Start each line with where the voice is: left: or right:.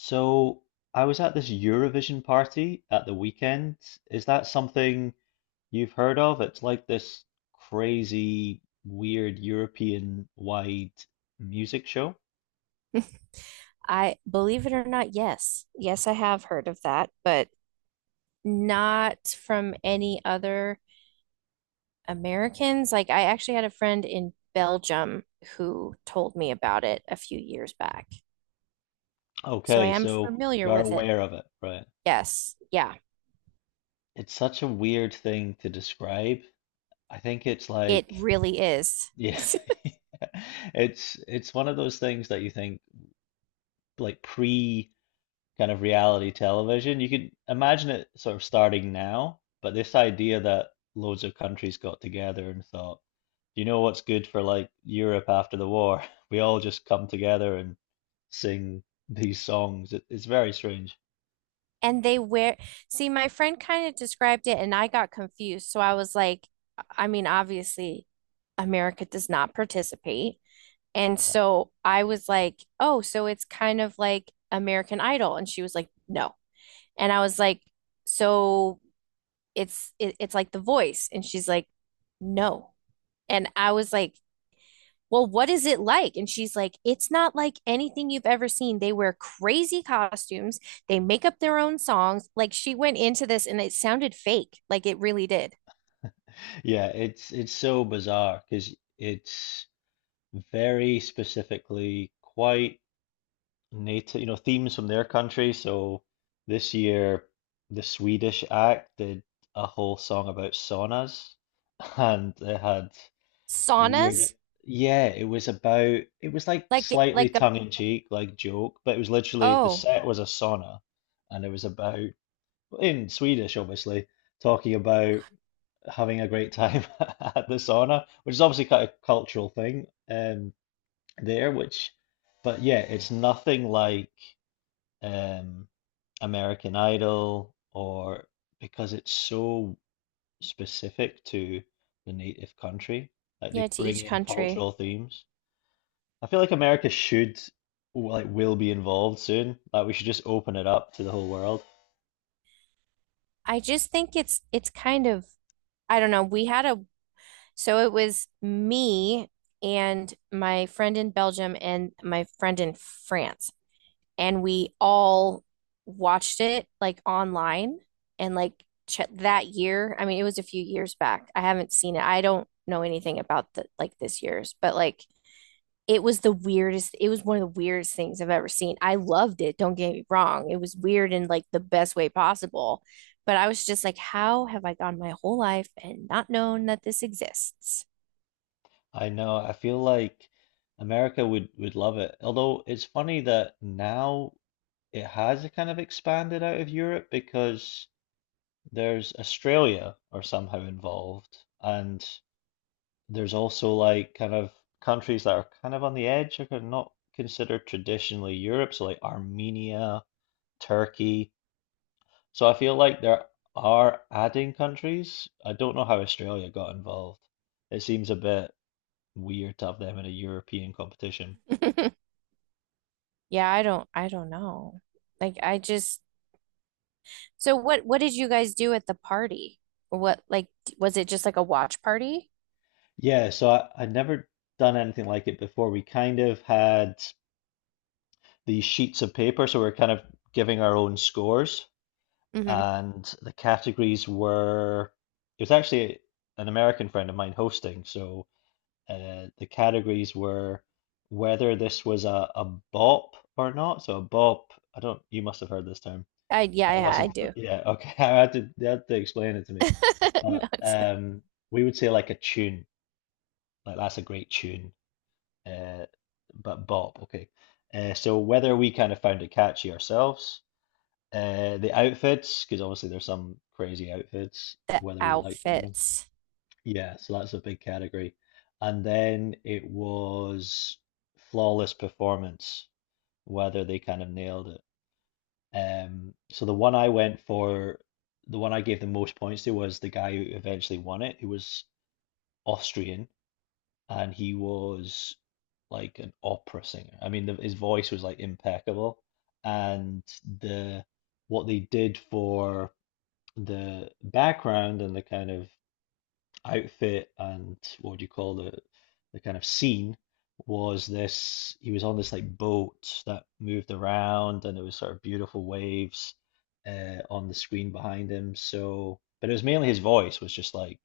left: So I was at this Eurovision party at the weekend. Is that something you've heard of? It's like this crazy, weird European-wide music show.
right: I believe it or not, yes. Yes, I have heard of that, but not from any other Americans. Like, I actually had a friend in Belgium who told me about it a few years back. So I
left: Okay,
right: am
left: so
right: familiar
left: you're
right: with it.
left: aware of it, right?
right: Yes. Yeah.
left: It's such a weird thing to describe. I think it's
right: It
left: like,
right: really is.
left: yeah, it's one of those things that you think like pre. Kind of reality television. You could imagine it sort of starting now, but this idea that loads of countries got together and thought, you know what's good for like Europe after the war? We all just come together and sing these songs. It's very strange.
right: And they wear, see, my friend kind of described it and I got confused. So I was like, I mean, obviously, America does not participate. And
left: Yeah.
right: so I was like, oh, so it's kind of like American Idol. And she was like, no. And I was like, so it's like The Voice. And she's like, no. And I was like, well, what is it like? And she's like, it's not like anything you've ever seen. They wear crazy costumes, they make up their own songs. Like she went into this and it sounded fake. Like it really did.
left: Yeah, it's so bizarre because it's very specifically quite native, you know, themes from their country. So this year, the Swedish act did a whole song about saunas, and they had weird.
right: Saunas,
left: Yeah, it was about. It was like
right: like
left: slightly
right: like a
left: tongue in cheek, like joke, but it was literally the
right: oh,
left: set was a sauna, and it was about in Swedish, obviously, talking about having a great time at the sauna, which is obviously kind of cultural thing there, which, but yeah, it's nothing like. Um, American Idol or because it's so specific to the native country, like
right: yeah,
left: they
right: to
left: bring
right: each
left: in
right: country.
left: cultural themes. I feel like America should, like, will be involved soon. Like, we should just open it up to the whole world.
right: I just think it's kind of I don't know. We had a so it was me and my friend in Belgium and my friend in France, and we all watched it like online and like ch that year. I mean, it was a few years back. I haven't seen it. I don't know anything about the like this year's, but like it was the weirdest. It was one of the weirdest things I've ever seen. I loved it. Don't get me wrong. It was weird in like the best way possible, but I was just like, how have I gone my whole life and not known that this exists?
left: I know, I feel like America would love it. Although it's funny that now it has a kind of expanded out of Europe because there's Australia are somehow involved and there's also like kind of countries that are kind of on the edge, are not considered traditionally Europe, so like Armenia, Turkey. So I feel like there are adding countries. I don't know how Australia got involved. It seems a bit weird to have them in a European competition.
right: Yeah, I don't. I don't know. Like, I just. So what did you guys do at the party? Or what like was it just like a watch party?
left: Yeah, so I'd never done anything like it before. We kind of had these sheets of paper, so we're kind of giving our own scores.
right: Hmm.
left: And the categories were, it was actually an American friend of mine hosting, so the categories were whether this was a bop or not. So a bop, I don't, you must have heard this term.
right: I yeah,
left: I
right: yeah, I
left: wasn't, fa-
right: do.
left: yeah, okay. They had to explain it to me.
right: No,
left: But
right: it's-
left: we would say like a tune, like that's a great tune, uh, but bop, okay. So whether we kind of found it catchy ourselves, the outfits, because obviously there's some crazy outfits,
right: The
left: whether we liked it or not.
right: outfits.
left: Yeah, so that's a big category. And then it was flawless performance, whether they kind of nailed it. So the one I went for, the one I gave the most points to was the guy who eventually won it, who was Austrian, and he was like an opera singer. I mean, his voice was like impeccable, and the what they did for the background and the kind of outfit and what do you call the kind of scene was this, he was on this like boat that moved around, and it was sort of beautiful waves on the screen behind him. So but it was mainly his voice was just like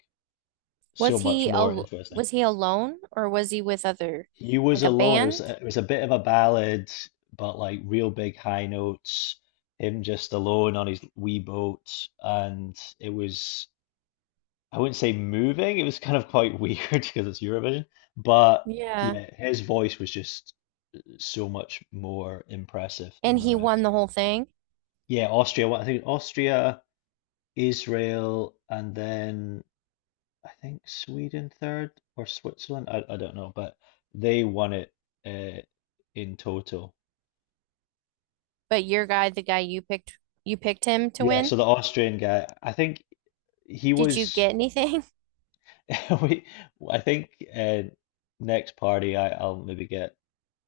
left: so
right: Was
left: much
right: he
left: more
right: al
left: interesting.
right: was he alone or was he with other
left: He was
right: like a
left: alone. it was
right: band?
left: it was a bit of a ballad, but like real big high notes, him just alone on his wee boat. And it was, I wouldn't say moving. It was kind of quite weird because it's Eurovision, but
right: Yeah.
left: yeah, his voice was just so much more impressive than
right: And
left: the
right: he won
left: rest.
right: the whole thing,
left: Yeah, Austria. Well, I think Austria, Israel, and then I think Sweden third or Switzerland. I don't know, but they won it, uh, in total.
right: but your guy, the guy you picked him to
left: Yeah,
right: win.
left: so the Austrian guy, I think he
right: Did you
left: was.
right: get anything?
left: We, I think, uh, next party, I'll maybe get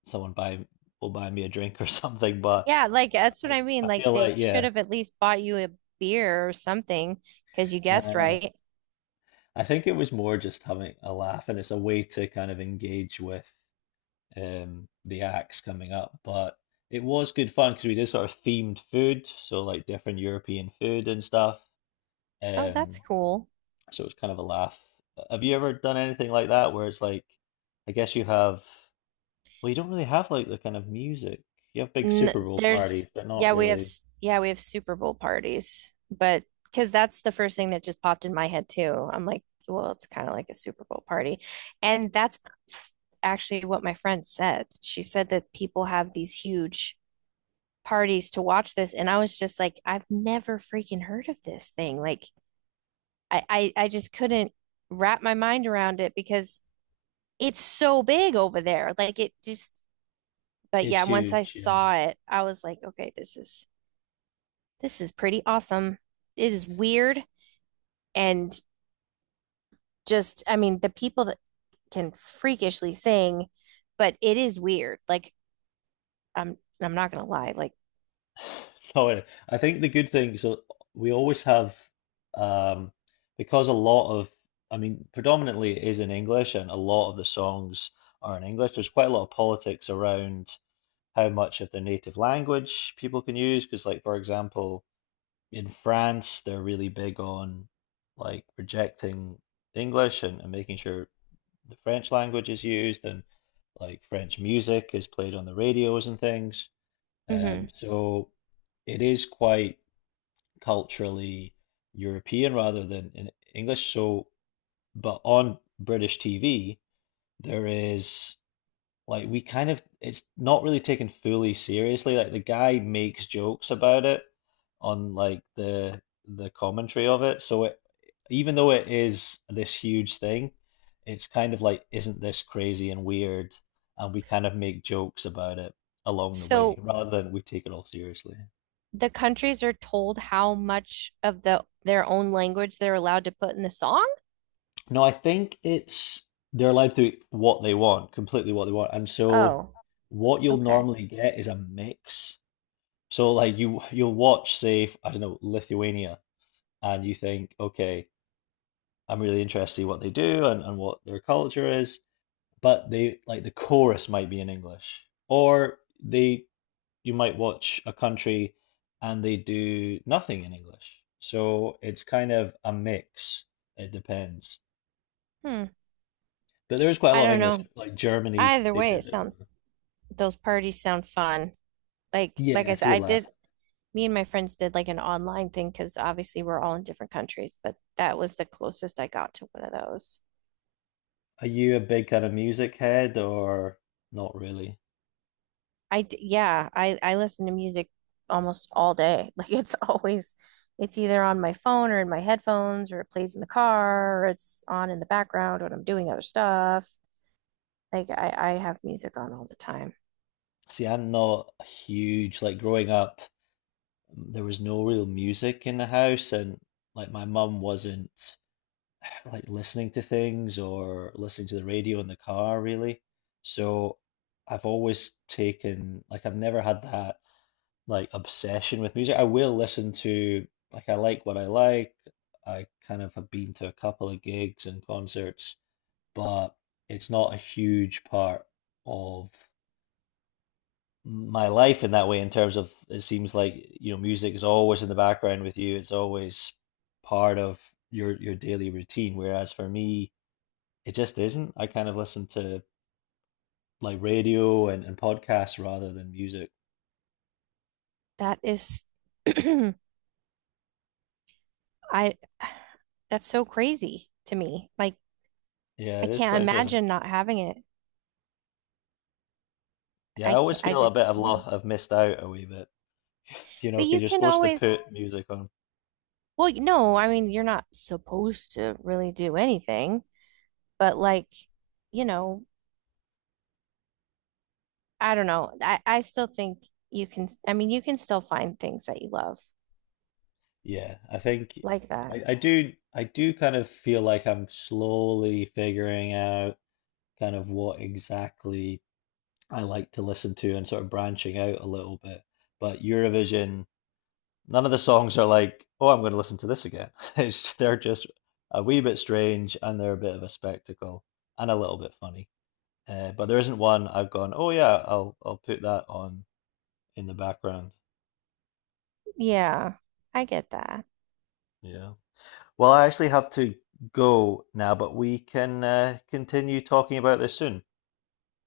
left: someone buy will buy me a drink or something. But
right: Yeah, like that's what
left: I,
right: I mean.
left: I
right: Like
left: feel
right: they
left: like,
right: should
left: yeah,
right: have at least bought you a beer or something because you
left: yeah, I
right: guessed
left: know.
right: right.
left: I think it was more just having a laugh, and it's a way to kind of engage with the acts coming up. But it was good fun because we did sort of themed food, so like different European food and stuff.
right: Oh, that's
left: Um,
right: cool.
left: so it was kind of a laugh. Have you ever done anything like that where it's like, I guess you have, well, you don't really have like the kind of music. You have big
right: N
left: Super Bowl
right: there's
left: parties, but not
right: yeah, we have
left: really.
right: s- yeah, we have Super Bowl parties, but because that's the first thing that just popped in my head too. I'm like, well, it's kind of like a Super Bowl party, and that's actually what my friend said. She said that people have these huge parties to watch this, and I was just like, I've never freaking heard of this thing. Like, I just couldn't wrap my mind around it because it's so big over there. Like it just, but
left: It's
right: yeah, once I
left: huge, yeah.
right: saw it, I was like, okay, this is pretty awesome. It is weird and just, I mean, the people that can freakishly sing, but it is weird. Like I'm not gonna lie. Like,
left: No, I think the good thing, so we always have, um, because a lot of, I mean, predominantly it is in English, and a lot of the songs are in English. There's quite a lot of politics around how much of their native language people can use. Because, like, for example, in France, they're really big on like rejecting English, and making sure the French language is used and like French music is played on the radios and things.
right: hmm.
left: So it is quite culturally European rather than in English. So, but on British TV, there is like we kind of it's not really taken fully seriously. Like the guy makes jokes about it on like the commentary of it. So it, even though it is this huge thing, it's kind of like, isn't this crazy and weird? And we kind of make jokes about it along the way
right: So
left: rather than we take it all seriously.
right: the countries are told how much of the their own language they're allowed to put in the song?
left: No, I think it's they're allowed to eat what they want, completely what they want. And so
right: Oh,
left: what you'll
right: okay.
left: normally get is a mix. So like you'll watch, say, I don't know, Lithuania, and you think, okay, I'm really interested in what they do, and what their culture is, but they like the chorus might be in English. Or they, you might watch a country and they do nothing in English. So it's kind of a mix. It depends.
right: Hmm.
left: But there is quite a
right: I
left: lot of
right: don't
left: English,
right: know.
left: like Germany,
right: Either
left: they
right: way, it
left: did it.
right: sounds those parties sound fun. Like
left: Yeah,
right: I
left: it's a
right: said,
left: good
right: I
left: laugh.
right: did me and my friends did like an online thing because obviously we're all in different countries, but that was the closest I got to one of those.
left: Are you a big kind of music head or not really?
right: I d- yeah, I listen to music almost all day. Like it's always it's either on my phone or in my headphones or it plays in the car or it's on in the background when I'm doing other stuff. Like I have music on all the time.
left: See, I'm not huge. Like growing up, there was no real music in the house, and like my mum wasn't like listening to things or listening to the radio in the car, really. So I've always taken, like, I've never had that. Like obsession with music. I will listen to like I like what I like. I kind of have been to a couple of gigs and concerts, but it's not a huge part of my life in that way, in terms of it seems like, you know, music is always in the background with you. It's always part of your daily routine. Whereas for me, it just isn't. I kind of listen to like radio, and podcasts rather than music.
right: That is I that's so crazy to me. Like
left: Yeah,
right: I
left: it is
right: can't
left: quite interesting.
right: imagine not having it.
left: Yeah, I
right: I
left: always
right: can't I
left: feel a
right: just
left: bit of lo,
right: can't.
left: I've missed out a wee bit. You know,
right: But you
left: because you're
right: can
left: supposed to
right: always
left: put music on.
right: well, you know, I mean, you're not supposed to really do anything, but like, you know, I don't know. I still think you can I mean, you can still find things that you love
left: Yeah, I think
right: like that.
left: I do, I do kind of feel like I'm slowly figuring out kind of what exactly I like to listen to and sort of branching out a little bit. But Eurovision, none of the songs are like, oh, I'm going to listen to this again. It's, they're just a wee bit strange and they're a bit of a spectacle and a little bit funny. But there isn't one I've gone, oh yeah, I'll put that on in the background.
right: Yeah, I get that.
left: Yeah. Well, I actually have to go now, but we can continue talking about this soon.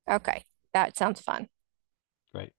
right: Okay. That sounds fun.
left: Great.